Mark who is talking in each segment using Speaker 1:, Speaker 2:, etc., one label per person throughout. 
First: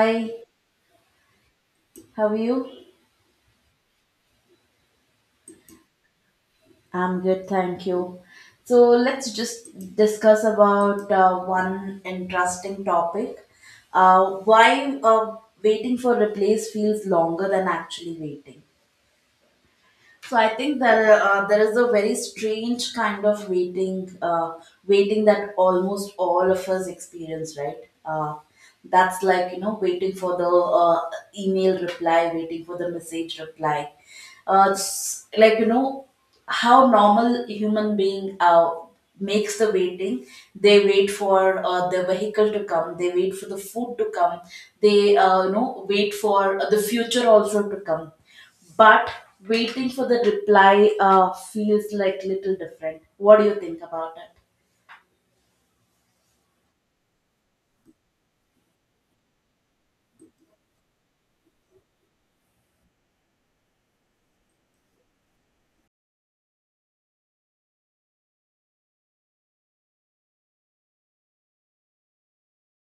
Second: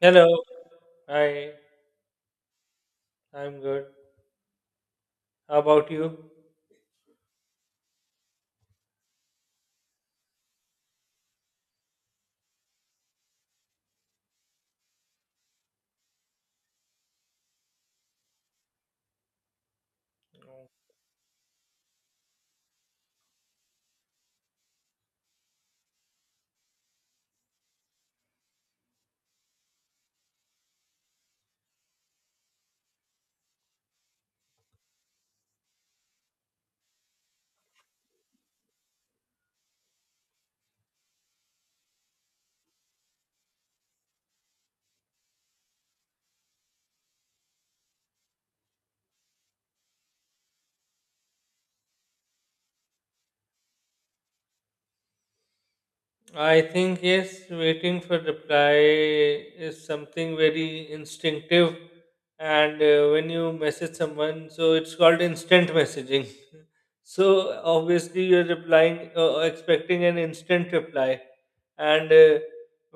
Speaker 1: Hello. Hi.
Speaker 2: how are you?
Speaker 1: I'm good. How about you?
Speaker 2: I'm good, thank you. So let's just discuss about one interesting topic. Why waiting for replace feels longer than actually waiting. So I think there is a very strange kind of waiting that almost all of us experience, right? Uh, that's like waiting for the email reply, waiting for the message reply. It's like how normal human being makes the waiting. They wait for the vehicle to come. They wait for the food to come. They wait for the future also to come, but waiting for the reply feels like little different. What do you think about it?
Speaker 1: I think yes, waiting for reply is something very instinctive, and when you message someone, so it's called instant messaging. So obviously you're replying, expecting an instant reply, and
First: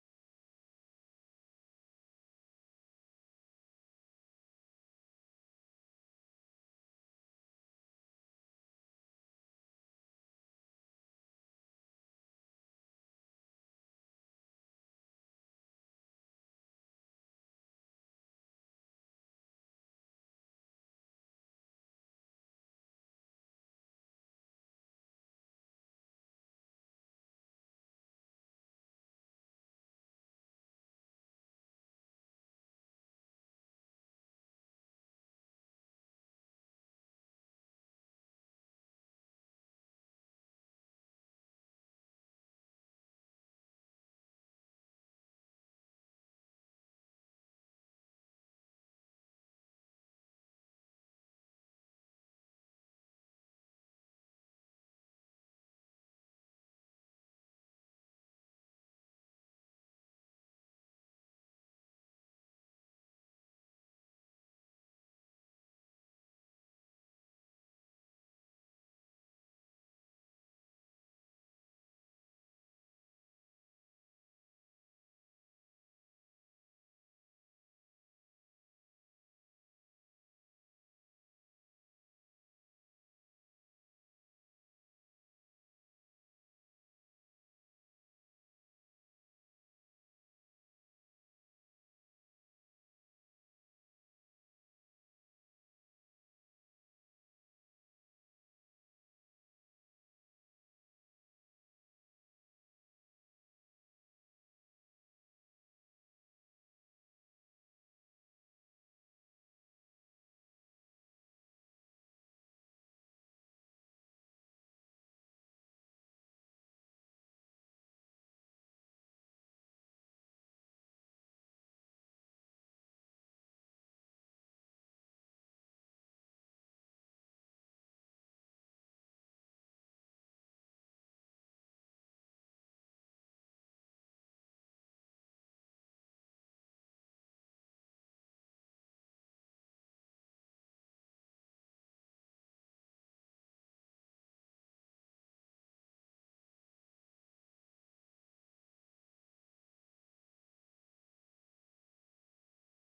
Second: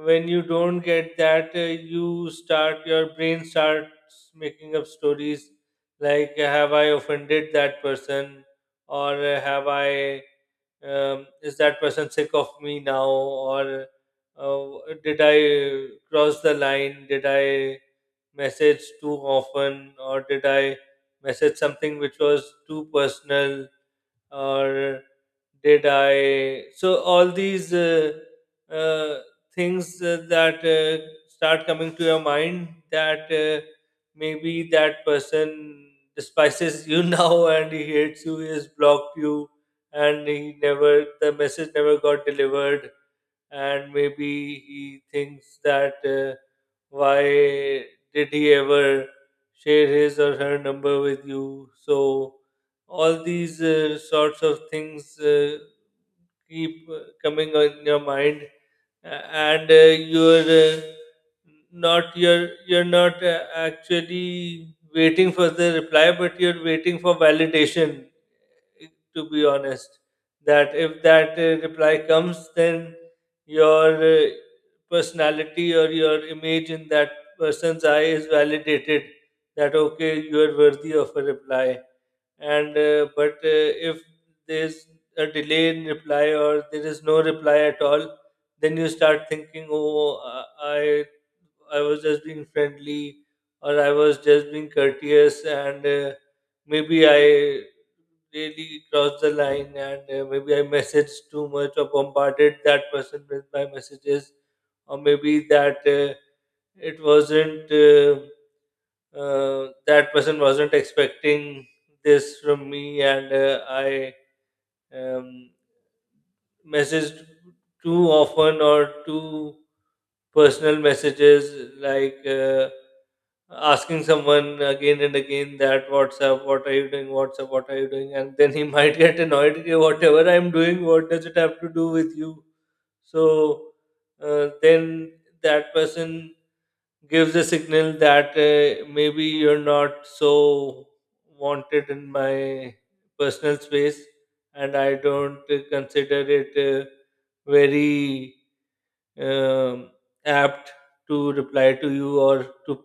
Speaker 1: when you don't get that, you start your brain starts making up stories like, have I offended that person, or have I, is that person sick of me now or uh, did I cross the line, did I message too often, or did I message something which was too personal, or did I? So all these uh, things that start coming to your mind that maybe that person despises you now, and he hates you, he has blocked you, and he never the message never got delivered, and maybe he thinks that why did he ever share his or her number with you? So all these sorts of things keep coming on your mind, and you're uh, you're not actually waiting for the reply, but you're waiting for validation, to be honest, that if that reply comes, then your personality or your image in that person's eye is validated, that okay, you are worthy of a reply. And but if there's a delay in reply or there is no reply at all, then you start thinking, oh I was just being friendly, or I was just being courteous, and maybe I really crossed the line, and maybe I messaged too much or bombarded that person with my messages, or maybe that it wasn't that person wasn't expecting this from me, and I um, messaged too often or too personal messages, like asking someone again and again that what's up, what are you doing, what's up, what are you doing, and then he might get annoyed, "Okay, whatever I'm doing, what does it have to do with you?" So then that person gives a signal that maybe you're not so wanted in my personal space, and I don't consider it very um, apt to reply to you, or to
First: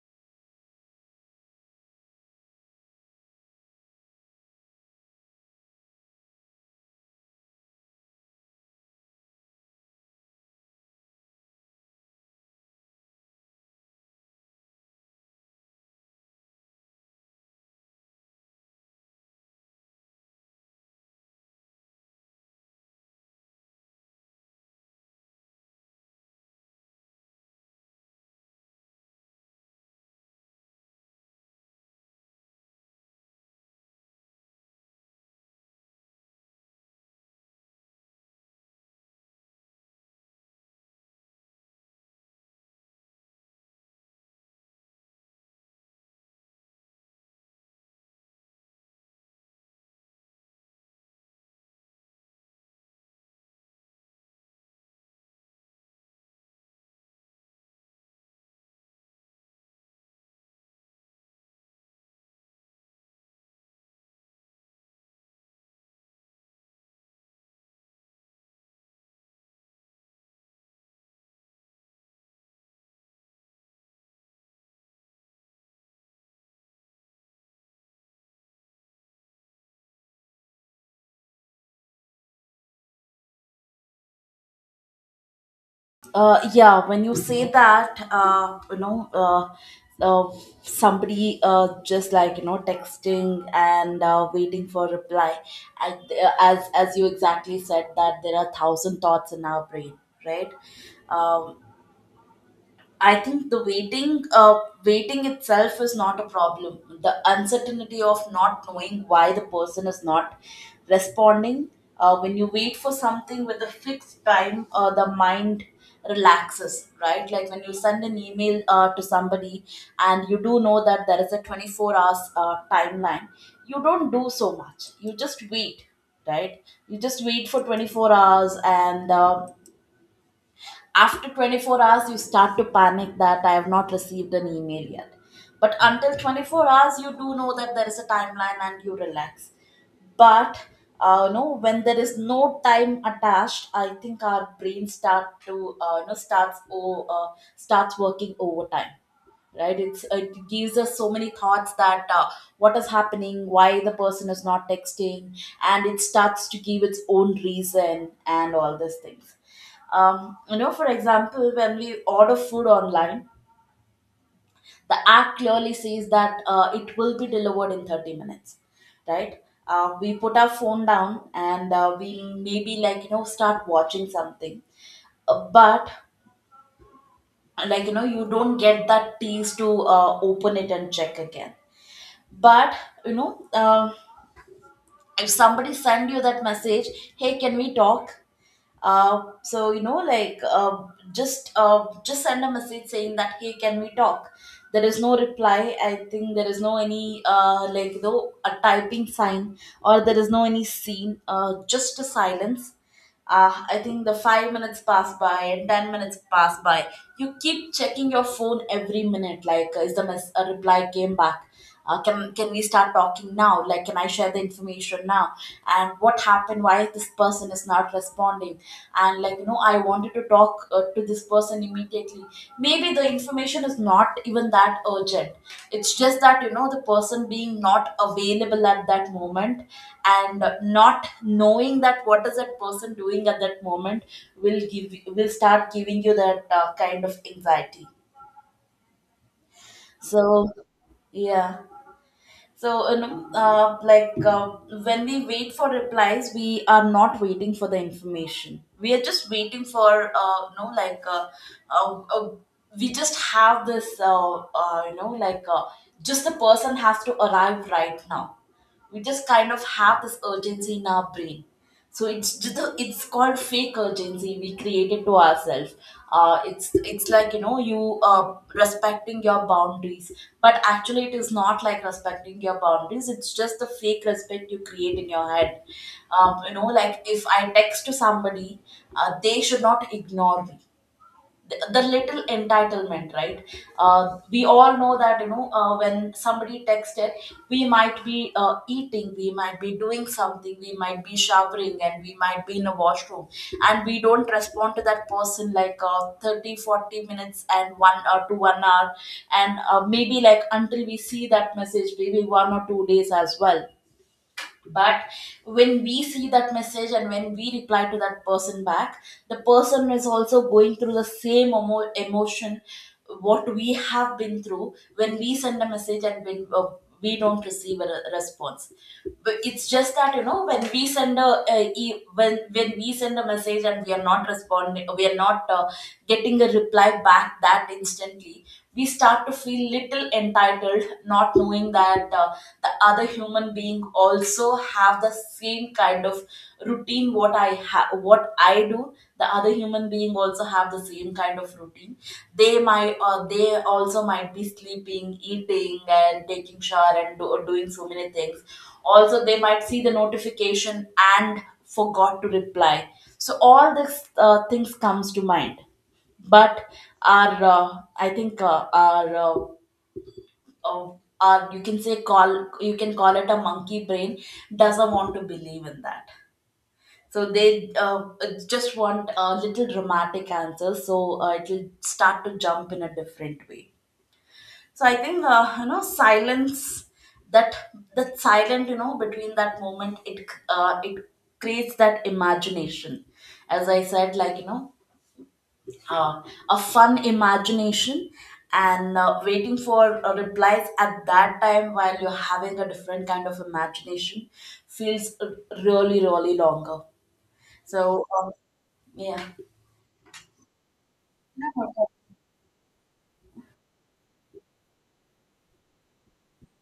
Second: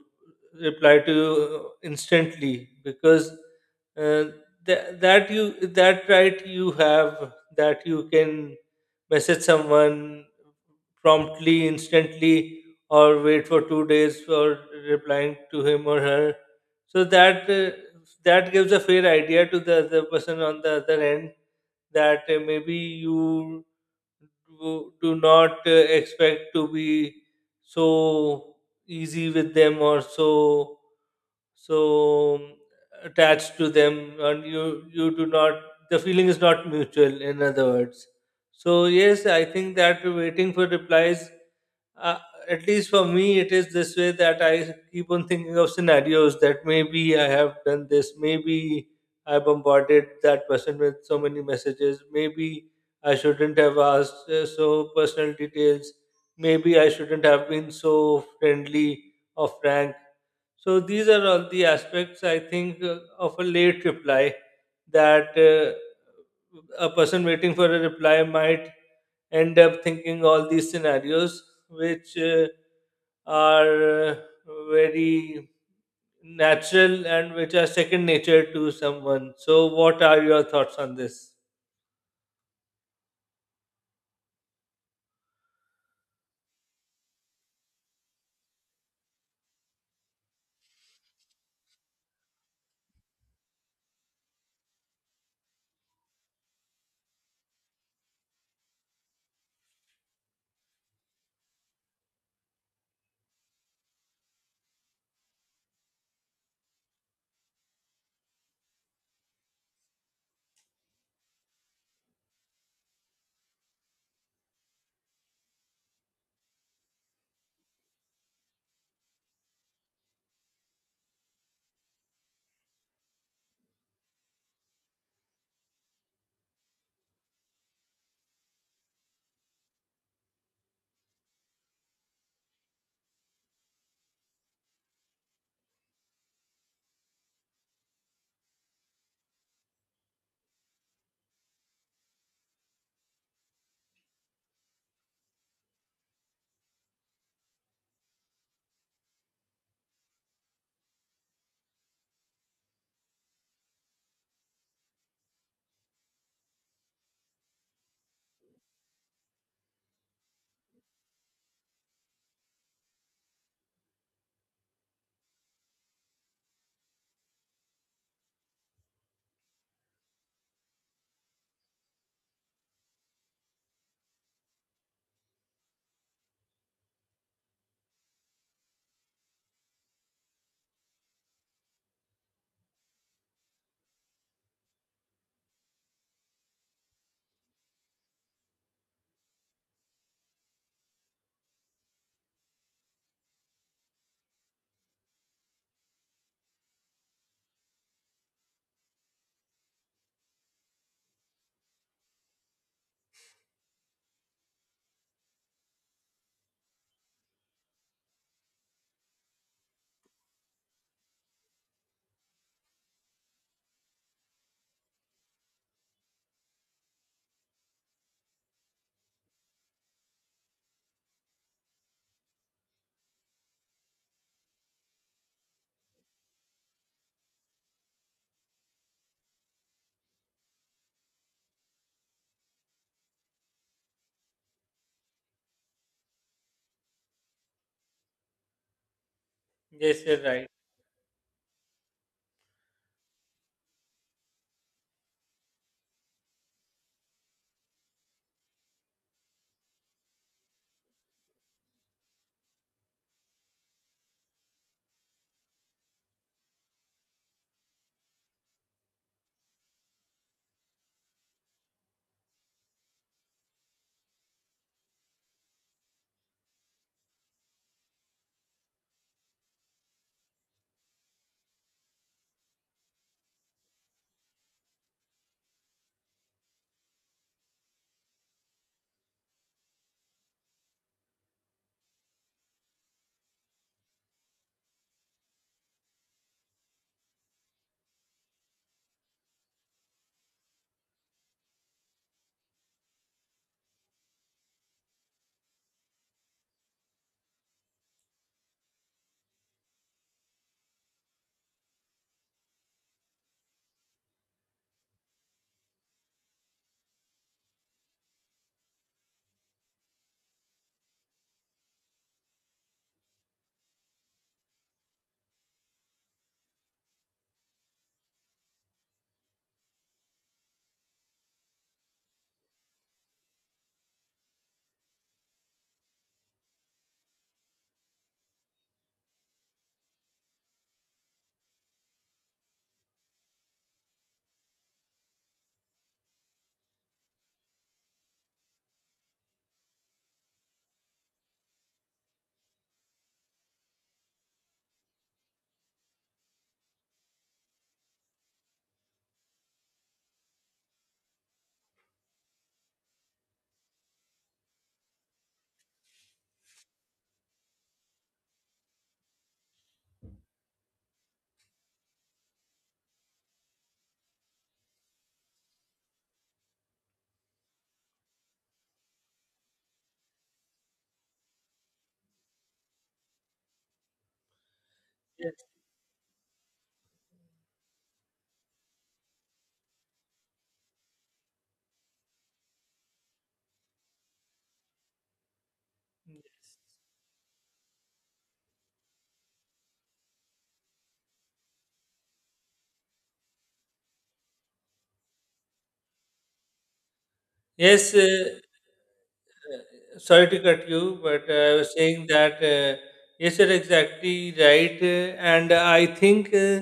Speaker 1: reply to you instantly, because uh, that you, that right, you have that, you can message someone promptly, instantly, or wait for 2 days for replying to him or her. So that that gives a fair idea to the other person on the other end that maybe you do not expect to be so easy with them, or so so um, attached to them, and you do not, the feeling is not mutual, in other words. So yes, I think that waiting for replies, uh, at least for me, it is this way, that I keep on thinking of scenarios that maybe I have done this, maybe I bombarded that person with so many messages, maybe I shouldn't have asked so personal details. Maybe I shouldn't have been so friendly or frank. So these are all the aspects I think of a late reply, that a person waiting for a reply might end up thinking all these scenarios, which are very natural and which are second nature to someone. So, what are your thoughts on this?
Speaker 2: Yeah, when you say that uh, somebody just like texting and waiting for reply, and, as you exactly said that there are thousand thoughts in our brain, right? uh, I think the waiting itself is not a problem. The uncertainty of not knowing why the person is not responding. When you wait for something with a fixed time, the mind relaxes, right? Like when you send an email to somebody and you do know that there is a 24 hours timeline, you don't do so much. You just wait, right? You just wait for 24 hours, and after 24 hours, you start to panic that I have not received an email yet. But until 24 hours, you do know that there is a timeline and you relax. But no, when there is no time attached, I think our brain start to you know starts o- starts working overtime, right? It gives us so many thoughts that what is happening, why the person is not texting, and it starts to give its own reason and all these things. For example, when we order food online, the app clearly says that it will be delivered in 30 minutes, right? We put our phone down and we maybe start watching something. But you don't get that tease to open it and check again. But um if somebody send you that message, hey, can we talk? So like just send a message saying that, hey, can we talk? There is no reply. I think there is no any like though a typing sign or there is no any scene, just a silence. I think the 5 minutes pass by and 10 minutes pass by. You keep checking your phone every minute. Like, is a reply came back? Can we start talking now? Like, can I share the information now? And what happened? Why this person is not responding? And I wanted to talk to this person immediately. Maybe the information is not even that urgent. It's just that the person being not available at that moment, and not knowing that what is that person doing at that moment will start giving you that kind of anxiety.
Speaker 1: Yes, you're
Speaker 2: So,
Speaker 1: right.
Speaker 2: yeah. So, like when we wait for replies, we are not waiting for the information. We are just waiting for, uh, uh, we just have this, just the person has to arrive right now. We just kind of have this urgency in our brain. So it's called fake urgency, we create it to ourselves. It's like you respecting your boundaries, but actually it is not like respecting your boundaries, it's just the fake respect you create in your head. Like if I text to somebody, they should not ignore me. The little entitlement, right? We all know that when somebody texted, we might be eating, we might be doing something, we might be showering, and we might be in a washroom, and we don't respond to that person like 30, 40 minutes and one or to 1 hour, and maybe like until we see that message, maybe 1 or 2 days as well. But when we see that message and when we reply to that person back, the person is also going through the same emotion, what we have been through when we send a message, and when we don't receive a response. But it's just that when we send a e- when we send a message and we are not responding, we are not getting a reply back that instantly, we start to feel little entitled, not knowing that the other human being also have the same kind of routine, what I have, what I do. The other human being also have the same kind of routine. They also might be sleeping, eating, and taking shower, and doing so many things. Also, they might see the notification and forgot to reply. So all these things comes to mind. But our I think, our uh, or you can say, call you can call it a monkey brain, doesn't want to believe in that. So they just want a little dramatic answer, so it will start to jump in a different way. So I think
Speaker 1: Yes.
Speaker 2: silence, that that silent between that moment, it creates that imagination, as I said, uh, a fun imagination. And waiting for replies at that time while you're having a different kind of imagination feels really, really longer.
Speaker 1: Yes,
Speaker 2: So yeah.
Speaker 1: sorry to cut you, but I was saying that yes, you're exactly right, and I think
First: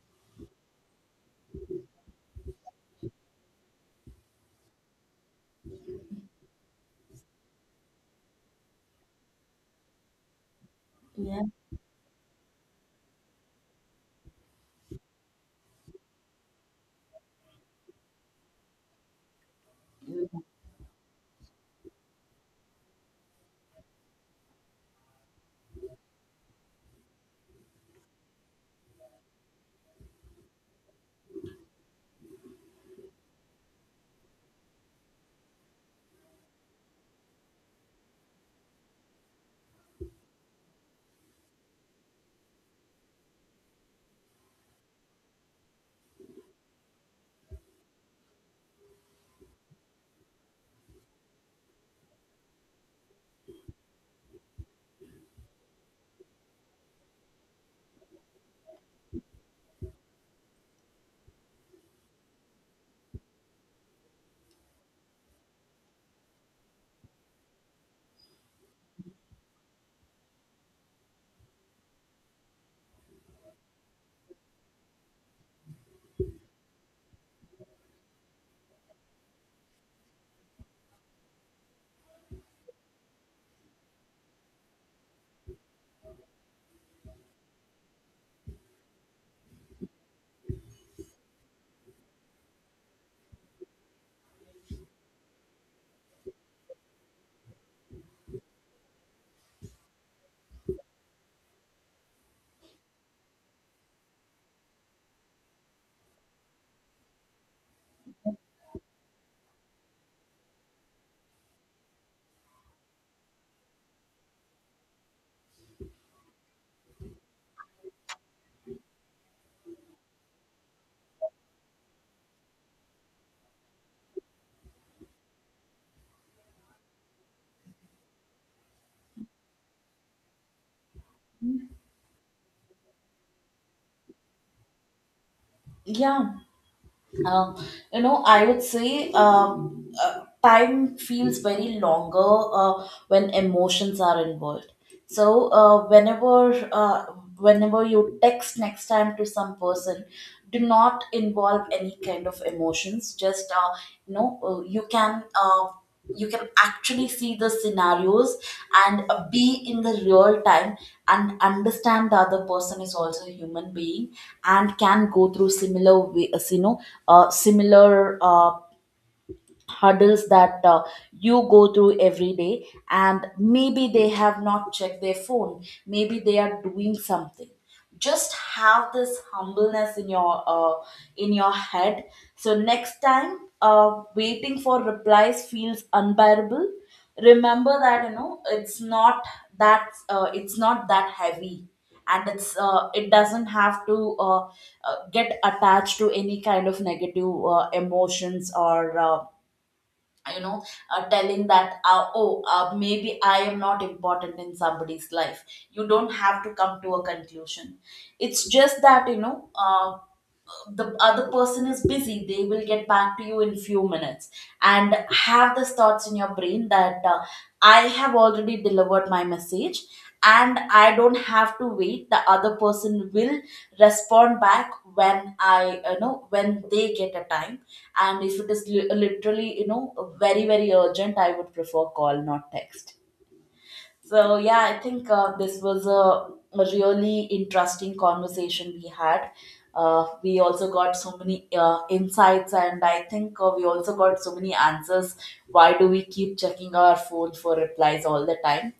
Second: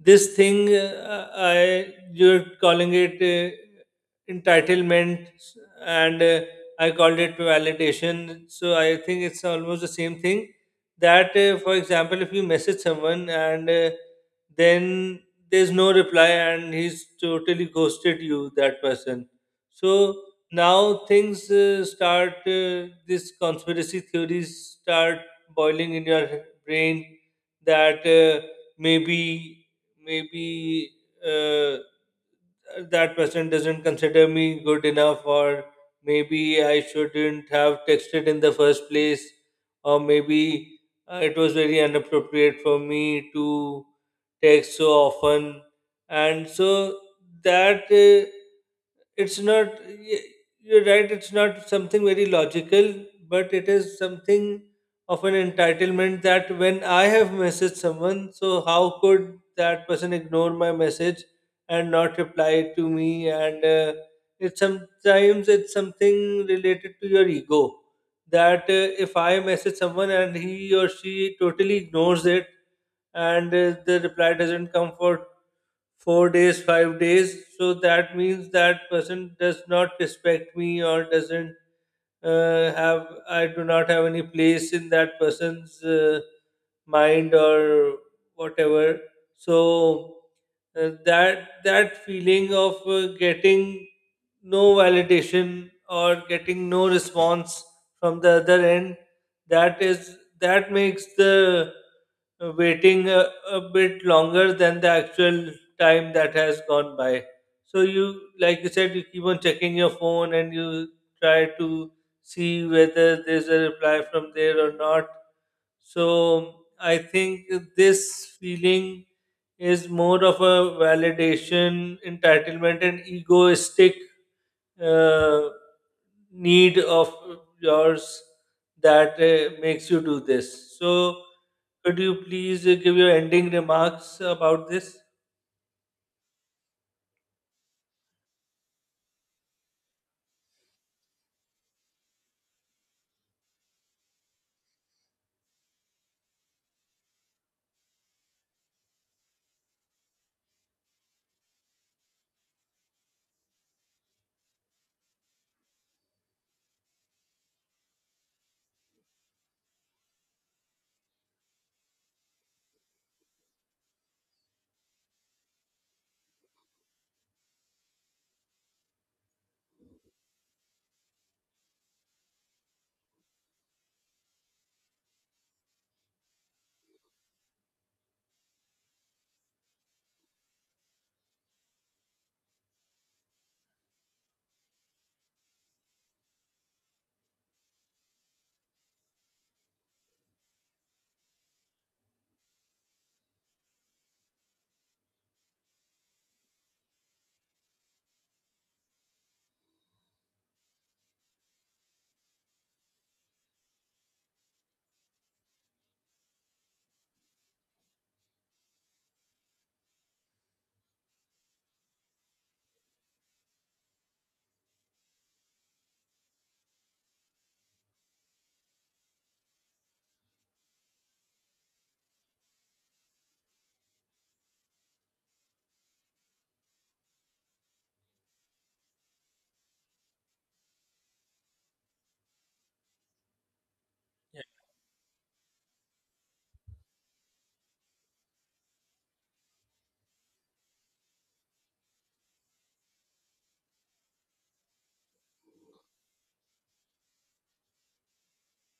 Speaker 1: this thing I you're calling it entitlement, and I called it validation. So I think it's almost the same thing. That,
Speaker 2: Yeah,
Speaker 1: for example, if you message someone and then there's no reply and he's totally ghosted you, that person. So now things start this conspiracy theories start boiling in your brain that maybe maybe uh, that person doesn't consider me good enough, or maybe I shouldn't have texted in the first place, or maybe it was very inappropriate for me to text so often. And so that it's not you're right, it's not something very logical, but it is something of an entitlement, that when I have messaged someone, so how could that person ignore my message and not reply to me? And it's sometimes it's something related to your ego, that if I message someone and he or she totally ignores it, and the reply doesn't come for 4 days, 5 days. So that means that person does not respect me, or doesn't I do not have any place in that person's mind or whatever. So that that feeling of getting no validation or getting no response from the other end, that is, that makes the waiting a bit longer than the actual time that has gone by. So you, like you said, you keep on checking your phone and you try to see whether there's a reply from there or not. So I think this feeling is more of a validation, entitlement, and egoistic uh, need of yours that makes you do this. So could you please give your ending remarks about this?
Speaker 2: yeah, Um, I would say, time feels very longer when emotions are involved. So whenever you text next time to some person, do not involve any kind of emotions. Just you know, uh, you can. Uh, you can actually see the scenarios and be in the real time and understand the other person is also a human being and can go through similar way, similar hurdles that you go through every day, and maybe they have not checked their phone, maybe they are doing something. Just have this humbleness in your head. So next time waiting for replies feels unbearable, remember that it's not that heavy, and it doesn't have to get attached to any kind of negative emotions or you know telling that, oh, maybe I am not important in somebody's life. You don't have to come to a conclusion. It's just that the other person is busy, they will get back to you in few minutes. And have these thoughts in your brain that I have already delivered my message, and I don't have to wait. The other person will respond back when when they get a time. And if it is literally, very, very urgent, I would prefer call, not text. So, yeah, I think this was a really interesting conversation we had. We also got so many insights, and I think we also got so many answers. Why do we keep checking our phone for replies all the time?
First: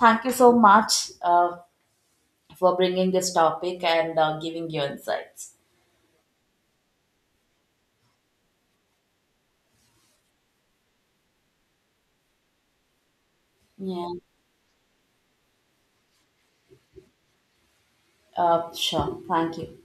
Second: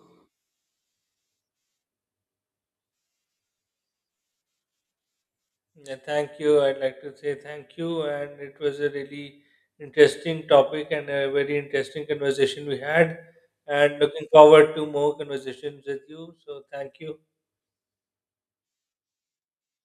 Speaker 2: Thank you so much. For bringing this topic and giving your insights.
Speaker 1: Yeah, thank you. I'd like to say thank you, and it was a really interesting topic and a very interesting conversation we had. And
Speaker 2: Yeah.
Speaker 1: looking forward to more conversations with you. So, thank you.
Speaker 2: Sure. Thank you.